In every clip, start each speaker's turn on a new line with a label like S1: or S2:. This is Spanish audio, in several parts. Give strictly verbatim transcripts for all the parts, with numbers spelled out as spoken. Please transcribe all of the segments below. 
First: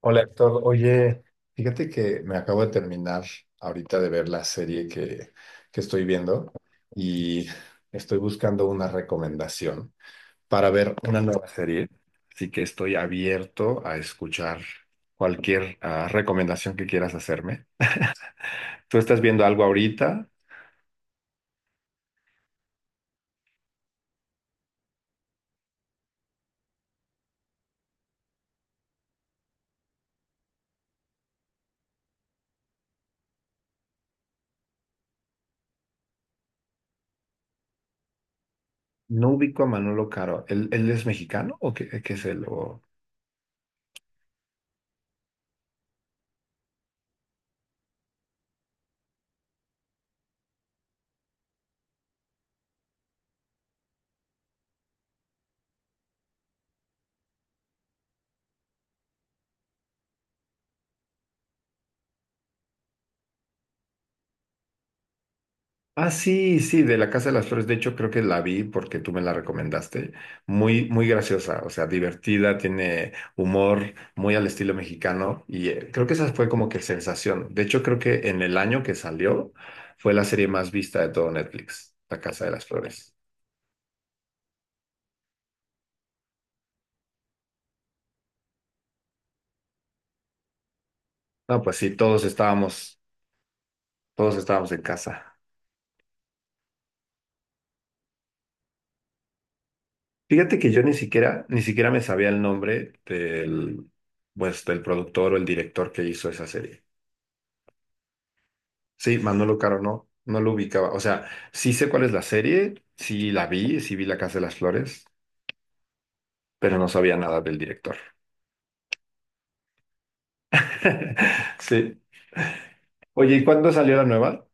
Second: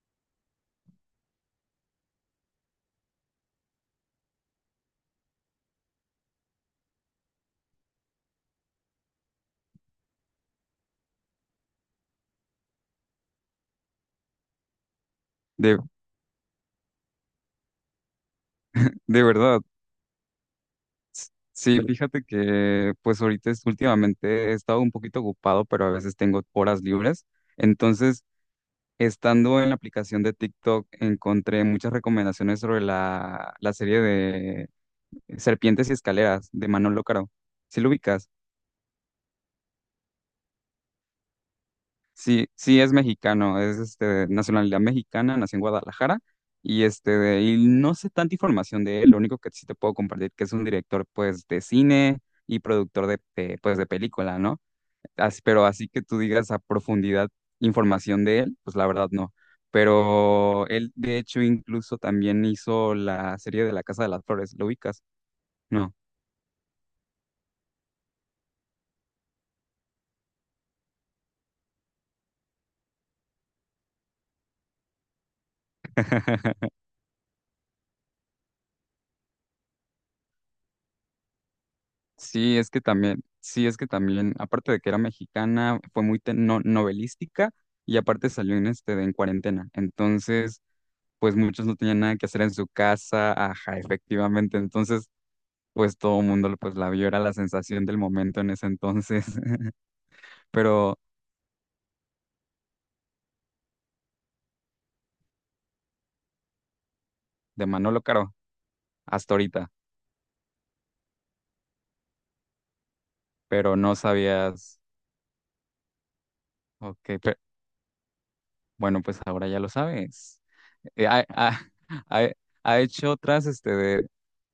S1: Hola Héctor, oye, fíjate que me acabo de terminar ahorita de ver la serie que, que estoy viendo y estoy buscando una recomendación para ver una nueva serie, así que estoy abierto a escuchar cualquier
S2: De,
S1: ah, recomendación que quieras hacerme. ¿Tú estás
S2: de
S1: viendo
S2: verdad.
S1: algo ahorita?
S2: S- Sí, fíjate que pues ahorita es- últimamente he estado un poquito ocupado, pero a veces tengo horas libres. Entonces, estando en la aplicación de TikTok, encontré muchas recomendaciones sobre la, la serie de eh, Serpientes y Escaleras de Manolo Caro. ¿Sí lo ubicas?
S1: No ubico a Manolo Caro. ¿Él, él es mexicano o qué, qué es él?
S2: Sí, sí es mexicano, es este de nacionalidad mexicana, nació en Guadalajara y este de- y no sé tanta información de él, lo único que sí te puedo compartir que es un director pues de cine y productor de, de, pues de película, ¿no? As- pero así que tú digas a profundidad información de él, pues la verdad no. Pero él de hecho incluso también hizo la serie de La Casa de las Flores, ¿lo ubicas? No.
S1: Ah, sí, sí, de la Casa de las Flores. De hecho, creo que la vi porque tú me la recomendaste. Muy, muy graciosa, o sea, divertida, tiene humor muy al estilo mexicano y eh, creo que esa fue como que sensación. De hecho, creo que en el año que salió fue la serie más vista de todo Netflix, La Casa de
S2: Sí,
S1: las
S2: es que
S1: Flores.
S2: también, sí, es que también, aparte de que era mexicana, fue muy te- no- novelística y aparte salió en este de en cuarentena. Entonces, pues
S1: No,
S2: muchos
S1: pues
S2: no
S1: sí,
S2: tenían nada
S1: todos
S2: que hacer en su
S1: estábamos,
S2: casa, ajá,
S1: todos
S2: efectivamente.
S1: estábamos en
S2: Entonces,
S1: casa.
S2: pues todo el mundo pues la vio, era la sensación del momento en ese entonces.
S1: Fíjate que yo ni
S2: Pero
S1: siquiera, ni siquiera me sabía el nombre del, pues, del productor o el director que hizo esa serie.
S2: de Manolo Caro,
S1: Sí,
S2: hasta
S1: Manolo
S2: ahorita,
S1: Caro no, no lo ubicaba. O sea, sí sé cuál es la serie, sí la
S2: pero
S1: vi,
S2: no
S1: sí vi La Casa de las
S2: sabías,
S1: Flores, pero no sabía
S2: ok, pe-
S1: nada del director.
S2: bueno, pues ahora ya lo sabes. Eh, ha, ha-
S1: Sí.
S2: ha- Ha hecho
S1: Oye, ¿y
S2: otras, este,
S1: cuándo salió la
S2: de,
S1: nueva?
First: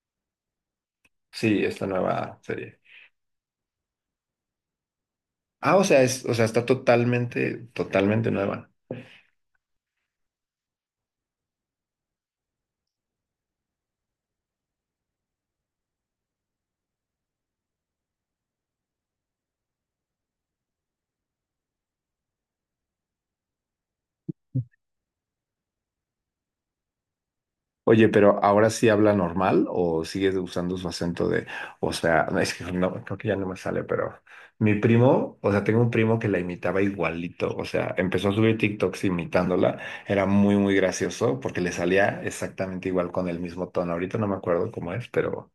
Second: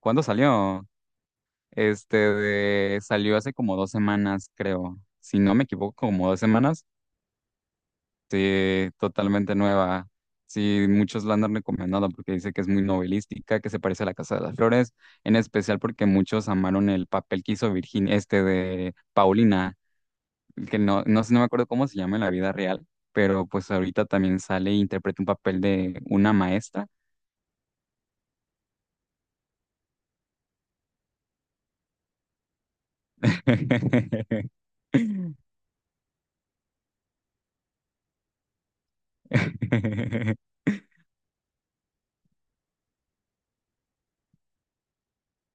S2: ¿cuándo salió?
S1: Sí, esta
S2: Este
S1: nueva serie.
S2: de- salió hace como dos semanas, creo. Si no me
S1: Ah, o
S2: equivoco,
S1: sea, es,
S2: como
S1: o
S2: dos
S1: sea, está
S2: semanas.
S1: totalmente, totalmente nueva.
S2: Sí, totalmente nueva. Sí, muchos la han recomendado porque dice que es muy novelística, que se parece a La Casa de las Flores, en especial porque muchos amaron el papel que hizo Virginia, este de Paulina, que no, no sé, no me acuerdo cómo se llama en la vida real, pero pues ahorita también sale e interpreta un papel de una maestra.
S1: Oye, pero ahora sí habla normal o sigues usando su acento de, o sea, no, es que no, creo que ya no me sale, pero mi primo, o sea, tengo un primo que la imitaba igualito, o sea, empezó a subir TikToks imitándola, era muy, muy gracioso porque le salía exactamente igual con el mismo tono. Ahorita no me acuerdo cómo es, pero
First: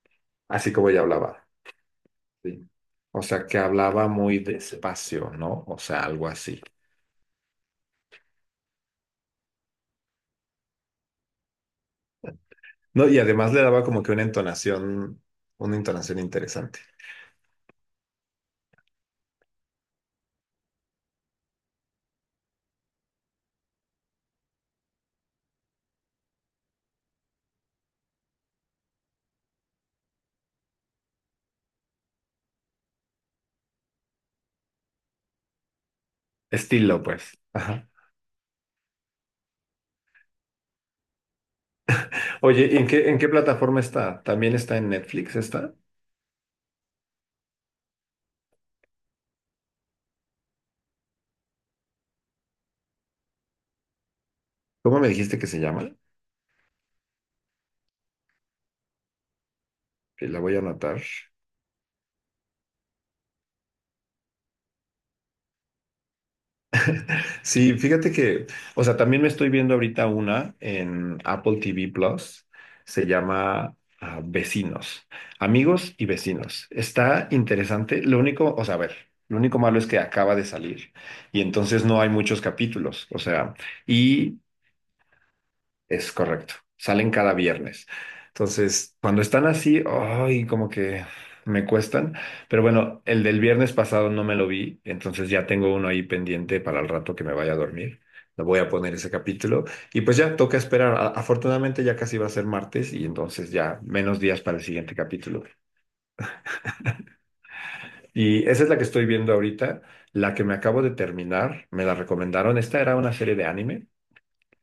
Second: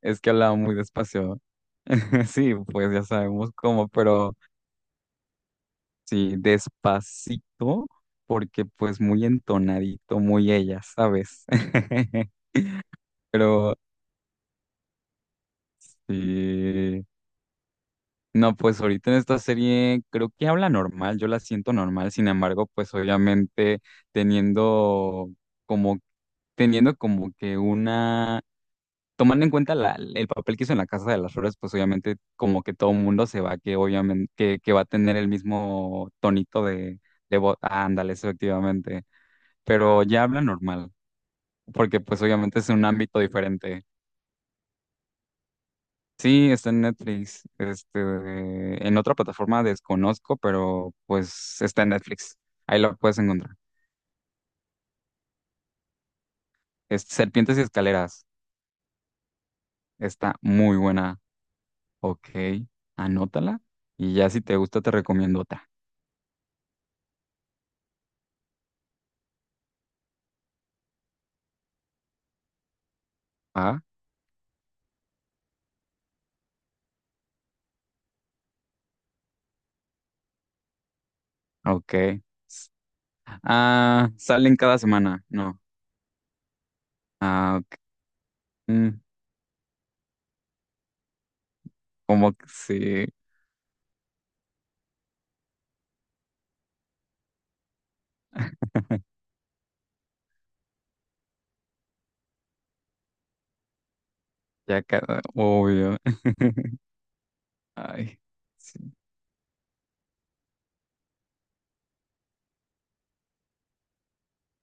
S2: Es que hablaba
S1: así
S2: muy
S1: como ella
S2: despacio.
S1: hablaba,
S2: Sí,
S1: sí.
S2: pues ya
S1: O sea,
S2: sabemos
S1: que
S2: cómo,
S1: hablaba
S2: pero
S1: muy despacio, ¿no? O sea, algo
S2: sí,
S1: así.
S2: despacito, porque pues muy entonadito, muy ella, ¿sabes?
S1: No, y además le
S2: Pero
S1: daba como que una entonación, una entonación interesante.
S2: sí, no, pues ahorita en esta serie creo que habla normal, yo la siento normal, sin embargo, pues obviamente teniendo como, teniendo como que una tomando en cuenta la- el papel que hizo en la Casa de las Flores, pues obviamente como que todo el mundo se va, que obviamente que, que va a tener el mismo tonito de,
S1: Estilo, pues.
S2: de voz. Ah,
S1: Ajá.
S2: ándale, eso efectivamente. Pero ya habla normal, porque pues obviamente
S1: Oye,
S2: es
S1: ¿y
S2: un
S1: en qué,
S2: ámbito
S1: en qué plataforma
S2: diferente.
S1: está? ¿También está en Netflix esta?
S2: Sí, está en Netflix. Este, en otra plataforma desconozco, pero pues está en Netflix. Ahí lo puedes encontrar.
S1: ¿Cómo me dijiste que se llama?
S2: Es Serpientes y Escaleras.
S1: Que
S2: Está
S1: la voy a
S2: muy
S1: anotar.
S2: buena. Ok, anótala. Y ya si te gusta, te recomiendo otra.
S1: Sí, fíjate que, o sea, también me estoy viendo ahorita una en Apple T V Plus. Se llama
S2: ¿Va?
S1: ah, Vecinos, Amigos y Vecinos. Está interesante. Lo único, o sea, a ver, lo único malo es que acaba de salir y entonces no hay
S2: Ok.
S1: muchos capítulos. O sea,
S2: Ah,
S1: y
S2: salen cada semana, no.
S1: Es correcto. Salen cada
S2: Ah, ok.
S1: viernes.
S2: Mm,
S1: Entonces, cuando están así, ay, como que me cuestan.
S2: como que
S1: Pero bueno,
S2: sí,
S1: el del viernes pasado no me lo vi, entonces ya tengo uno ahí pendiente para el rato que me vaya a dormir. Le voy a poner ese capítulo. Y pues ya toca esperar. A- Afortunadamente ya casi va a ser martes y entonces ya menos días para el
S2: ya
S1: siguiente
S2: cada,
S1: capítulo.
S2: obvio. Ay,
S1: Y esa es la que
S2: sí.
S1: estoy viendo ahorita. La que me acabo de terminar, me la recomendaron. Esta era una serie de anime.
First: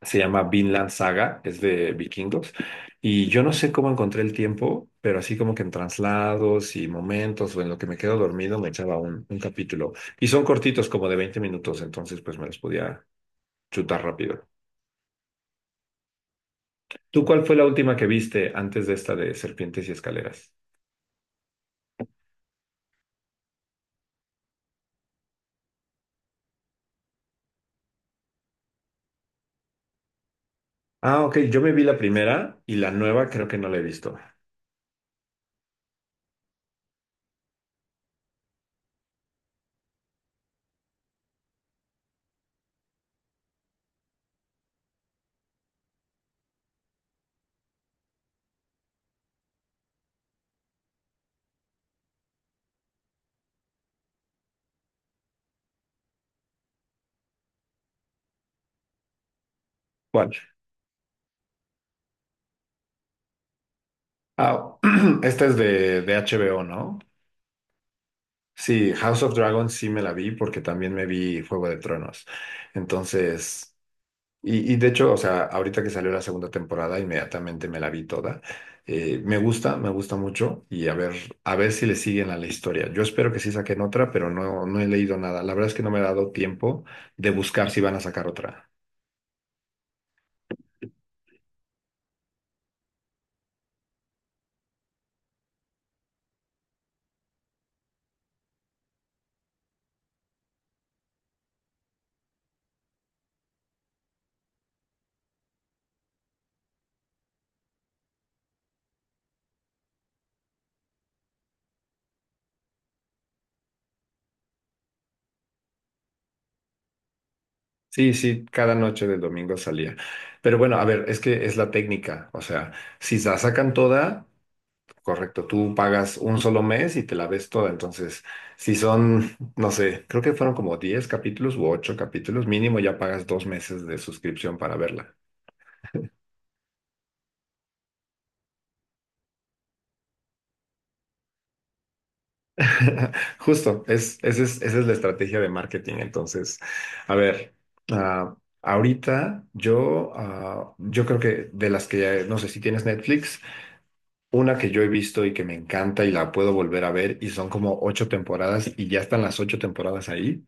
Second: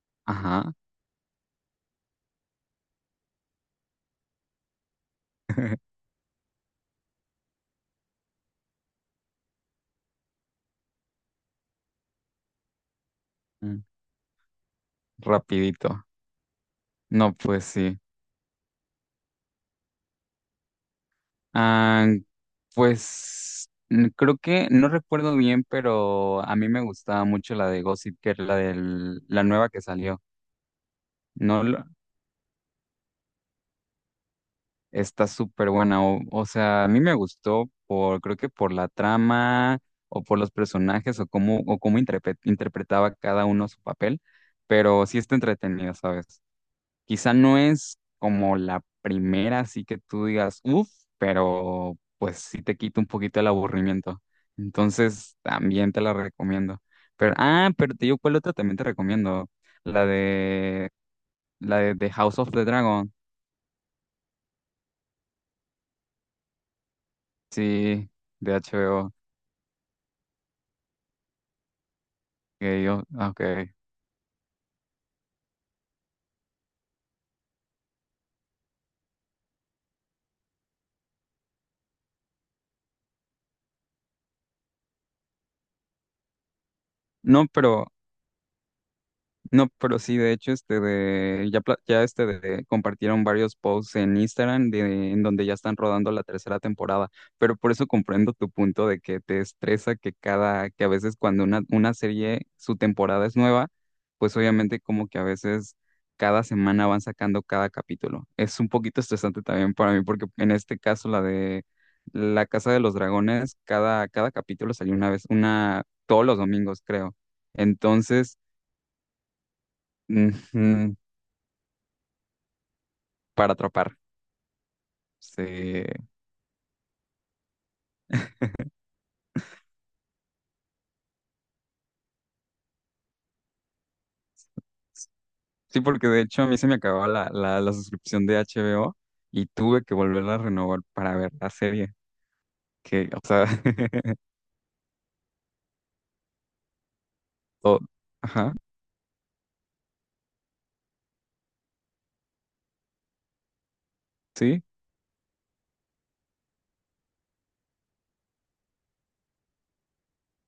S1: Se llama
S2: Ajá.
S1: Vinland Saga, es de vikingos. Y yo no sé cómo encontré el tiempo, pero así como que en traslados y momentos o en lo que me quedo dormido me echaba un, un capítulo. Y son cortitos, como de veinte minutos, entonces pues me los podía
S2: Mm,
S1: chutar rápido.
S2: rapidito.
S1: ¿Tú
S2: No,
S1: cuál fue
S2: pues
S1: la última
S2: sí.
S1: que viste antes de esta de Serpientes y Escaleras?
S2: Ah, pues mm, creo que no recuerdo bien, pero a mí me gustaba mucho la de Gossip Girl, la del, la nueva que salió.
S1: Ah, ok, yo
S2: No,
S1: me vi la primera y la nueva creo que no la he visto.
S2: está súper buena. O, o sea, a mí me gustó por, creo que por la trama o por los personajes o cómo, o cómo interpre- interpretaba cada uno su papel, pero sí está entretenido, ¿sabes? Quizá no es como la primera, así que tú digas, uff, pero pues sí te quita un poquito el aburrimiento. Entonces, también te la recomiendo. Pero, ah, pero te digo, ¿cuál otra también te recomiendo? La
S1: ¿Cuál?
S2: de, la de The House of the Dragon,
S1: Ah, esta es de, de H B O, ¿no?
S2: sí, de
S1: Sí,
S2: H B O.
S1: House of Dragons sí me la vi porque también me vi Juego de Tronos.
S2: Ok, yo, ah, ok.
S1: Entonces, y, y de hecho, o sea, ahorita que salió la segunda temporada, inmediatamente me la vi toda. Eh, me gusta, me gusta mucho y a ver, a ver si le siguen a la historia. Yo espero que sí saquen otra, pero no, no he leído nada. La verdad es que no me ha dado tiempo de
S2: No,
S1: buscar si
S2: pero
S1: van a sacar otra.
S2: no, pero sí, de hecho, este de, ya, pla- ya este de, compartieron varios posts en Instagram de, en donde ya están rodando la tercera temporada, pero por eso comprendo tu punto de que te estresa que cada, que a veces cuando una, una serie, su temporada es nueva, pues obviamente como que a veces cada semana van sacando cada capítulo. Es un poquito estresante también para mí, porque en este caso la de La Casa de los Dragones, cada, cada capítulo salió una vez, una, todos los domingos, creo.
S1: Sí,
S2: Entonces,
S1: sí, cada noche de domingo salía. Pero bueno, a
S2: ujú,
S1: ver, es que es la técnica. O sea, si la
S2: para
S1: sacan
S2: atrapar.
S1: toda... Correcto, tú
S2: Sí.
S1: pagas un solo mes y te la ves toda. Entonces, si son, no sé, creo que fueron como diez capítulos u ocho capítulos, mínimo ya pagas dos meses de suscripción para verla.
S2: Sí, porque de hecho a mí se me acababa la, la, la suscripción de H B O y tuve que volverla a renovar para ver la serie. Que, o sea,
S1: Justo, es, esa es, esa es la estrategia de marketing. Entonces, a ver,
S2: o-
S1: ah,
S2: ajá,
S1: ahorita yo, ah, yo creo que de las que ya, no sé si tienes Netflix, una
S2: sí,
S1: que yo he visto y que me encanta y la puedo volver a ver y son como ocho temporadas y ya están las ocho temporadas ahí.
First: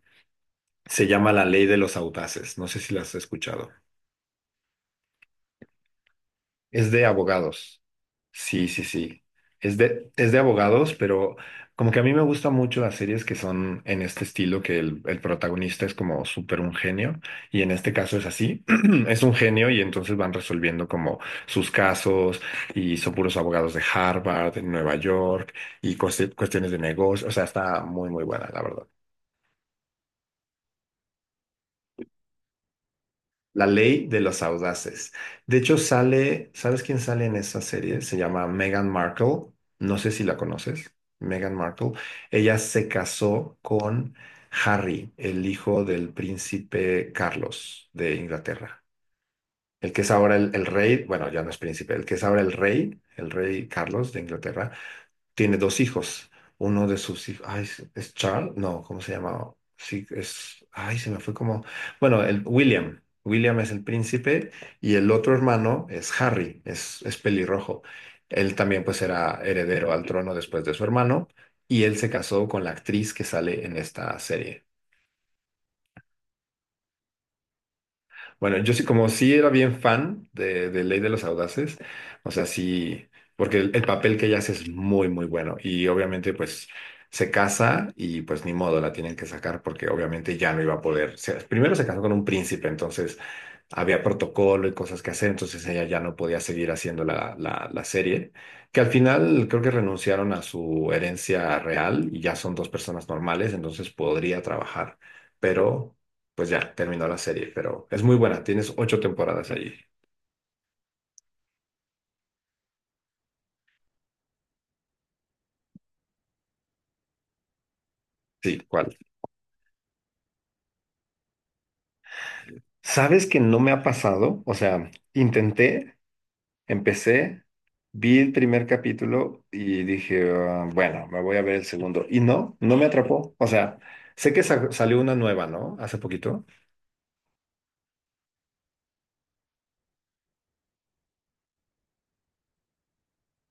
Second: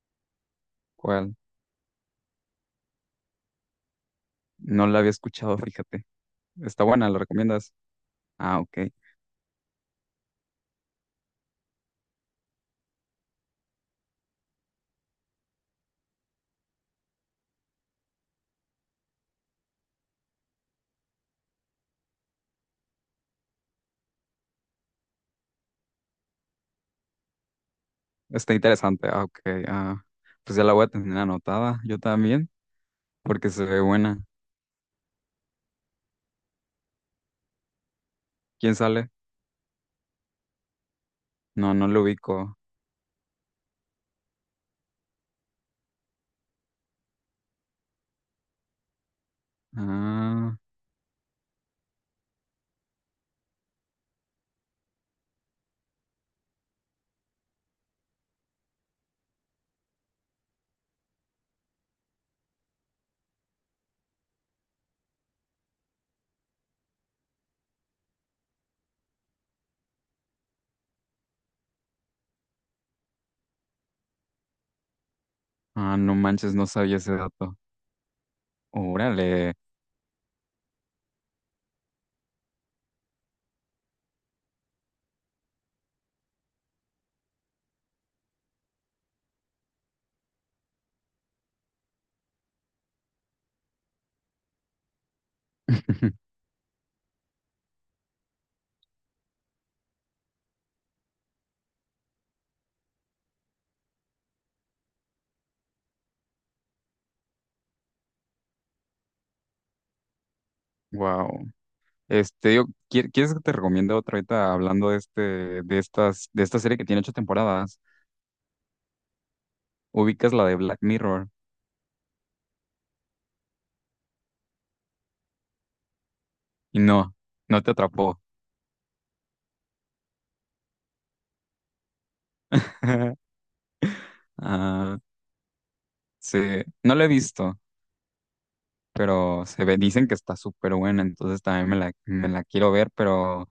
S1: Se llama
S2: ¿cuál?
S1: La Ley de los Audaces. No sé si la has escuchado.
S2: No la había escuchado, fíjate. Está
S1: Es de
S2: buena, ¿la recomiendas?
S1: abogados.
S2: Ah,
S1: Sí, sí,
S2: ok.
S1: sí. Es de, es de abogados, pero como que a mí me gustan mucho las series que son en este estilo, que el, el protagonista es como súper un genio, y en este caso es así, es un genio y entonces van resolviendo como sus casos y son puros abogados de Harvard, de Nueva York y cueste- cuestiones de negocio, o sea, está muy, muy buena,
S2: Está
S1: la verdad.
S2: interesante, ah, ok. Ah, pues ya la voy a tener anotada, yo también, porque se
S1: La
S2: ve
S1: ley de
S2: buena.
S1: los audaces. De hecho, sale, ¿sabes quién sale en esa serie? Se llama
S2: ¿Quién
S1: Meghan
S2: sale?
S1: Markle. No sé si la conoces. Meghan
S2: No, no
S1: Markle.
S2: lo
S1: Ella
S2: ubico.
S1: se casó con Harry, el hijo del príncipe Carlos de Inglaterra. El que es ahora el,
S2: Ah,
S1: el rey, bueno, ya no es príncipe, el que es ahora el rey, el rey Carlos de Inglaterra, tiene dos hijos. Uno de sus hijos, ay, ¿es es Charles? No, ¿cómo se llama? Sí, es, ay, se me fue como, bueno, el William. William es el príncipe y el otro hermano es Harry, es, es pelirrojo. Él también pues era heredero al trono después de su hermano y él se casó con la actriz que sale en esta serie.
S2: ah, no manches, no sabía ese dato.
S1: Bueno, yo sí, como sí era
S2: Órale.
S1: bien fan de, de Ley de los Audaces, o sea, sí, porque el, el papel que ella hace es muy, muy bueno. Y obviamente, pues, se casa y pues ni modo, la tienen que sacar porque obviamente ya no iba a poder. se- primero se casó con un príncipe, entonces había protocolo y cosas que hacer, entonces ella ya no podía seguir haciendo la, la, la serie, que al final creo que renunciaron a su herencia real y ya son dos personas normales, entonces podría trabajar, pero pues ya terminó la serie, pero es muy buena, tienes ocho temporadas allí.
S2: Wow. Este, yo, ¿quier- ¿quieres que te recomiende otra ahorita hablando de este, de estas, de esta serie que tiene ocho temporadas?
S1: Sí, ¿cuál?
S2: Ubicas la de Black Mirror
S1: ¿Sabes que no me ha pasado? O sea, intenté.
S2: y no,
S1: Empecé,
S2: no te
S1: vi
S2: atrapó.
S1: el primer capítulo y dije, "Ah, bueno, me voy a ver el segundo. Y no, no me atrapó. O sea, sé que sa-
S2: Ah,
S1: salió una nueva, ¿no? Hace
S2: sí,
S1: poquito.
S2: no la he visto, pero se ve, dicen que está súper buena, entonces también me la, me la quiero ver, pero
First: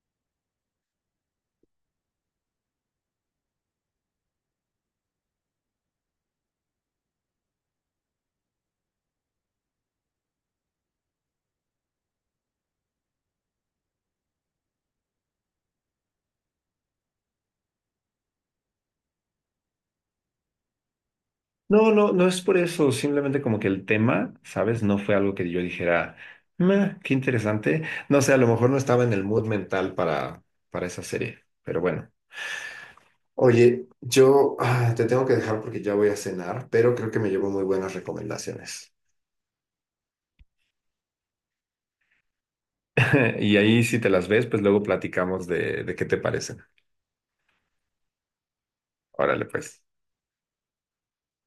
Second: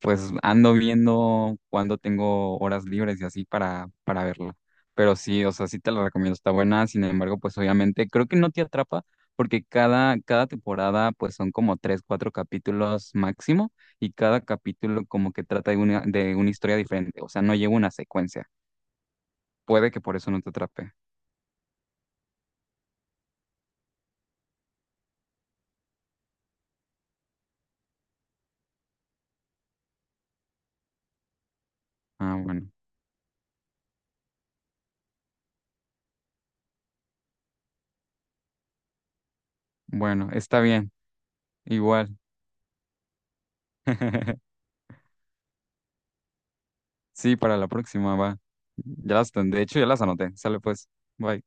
S2: pues ando viendo cuando tengo horas libres y así para, para verla. Pero sí, o sea, sí te la recomiendo, está buena. Sin embargo, pues obviamente creo que no te atrapa porque cada, cada temporada pues son como tres, cuatro capítulos máximo y cada capítulo como que trata de una, de una historia diferente. O sea, no lleva una secuencia. Puede que por eso no te atrape.
S1: No, no, no es por eso. Simplemente como que el tema, ¿sabes? No fue algo que yo dijera, "Meh, qué interesante. No sé, a lo mejor no estaba en el mood mental para, para esa serie, pero bueno.
S2: Ah, bueno.
S1: Oye, yo ah, te tengo que dejar porque ya voy a cenar, pero creo que me llevo muy buenas recomendaciones.
S2: Bueno, está bien. Igual.
S1: Y ahí si te las ves, pues luego platicamos de, de qué te parecen.
S2: Sí, para la próxima va. Ya las,
S1: Órale,
S2: de hecho,
S1: pues.
S2: ya las anoté. Sale pues. Bye.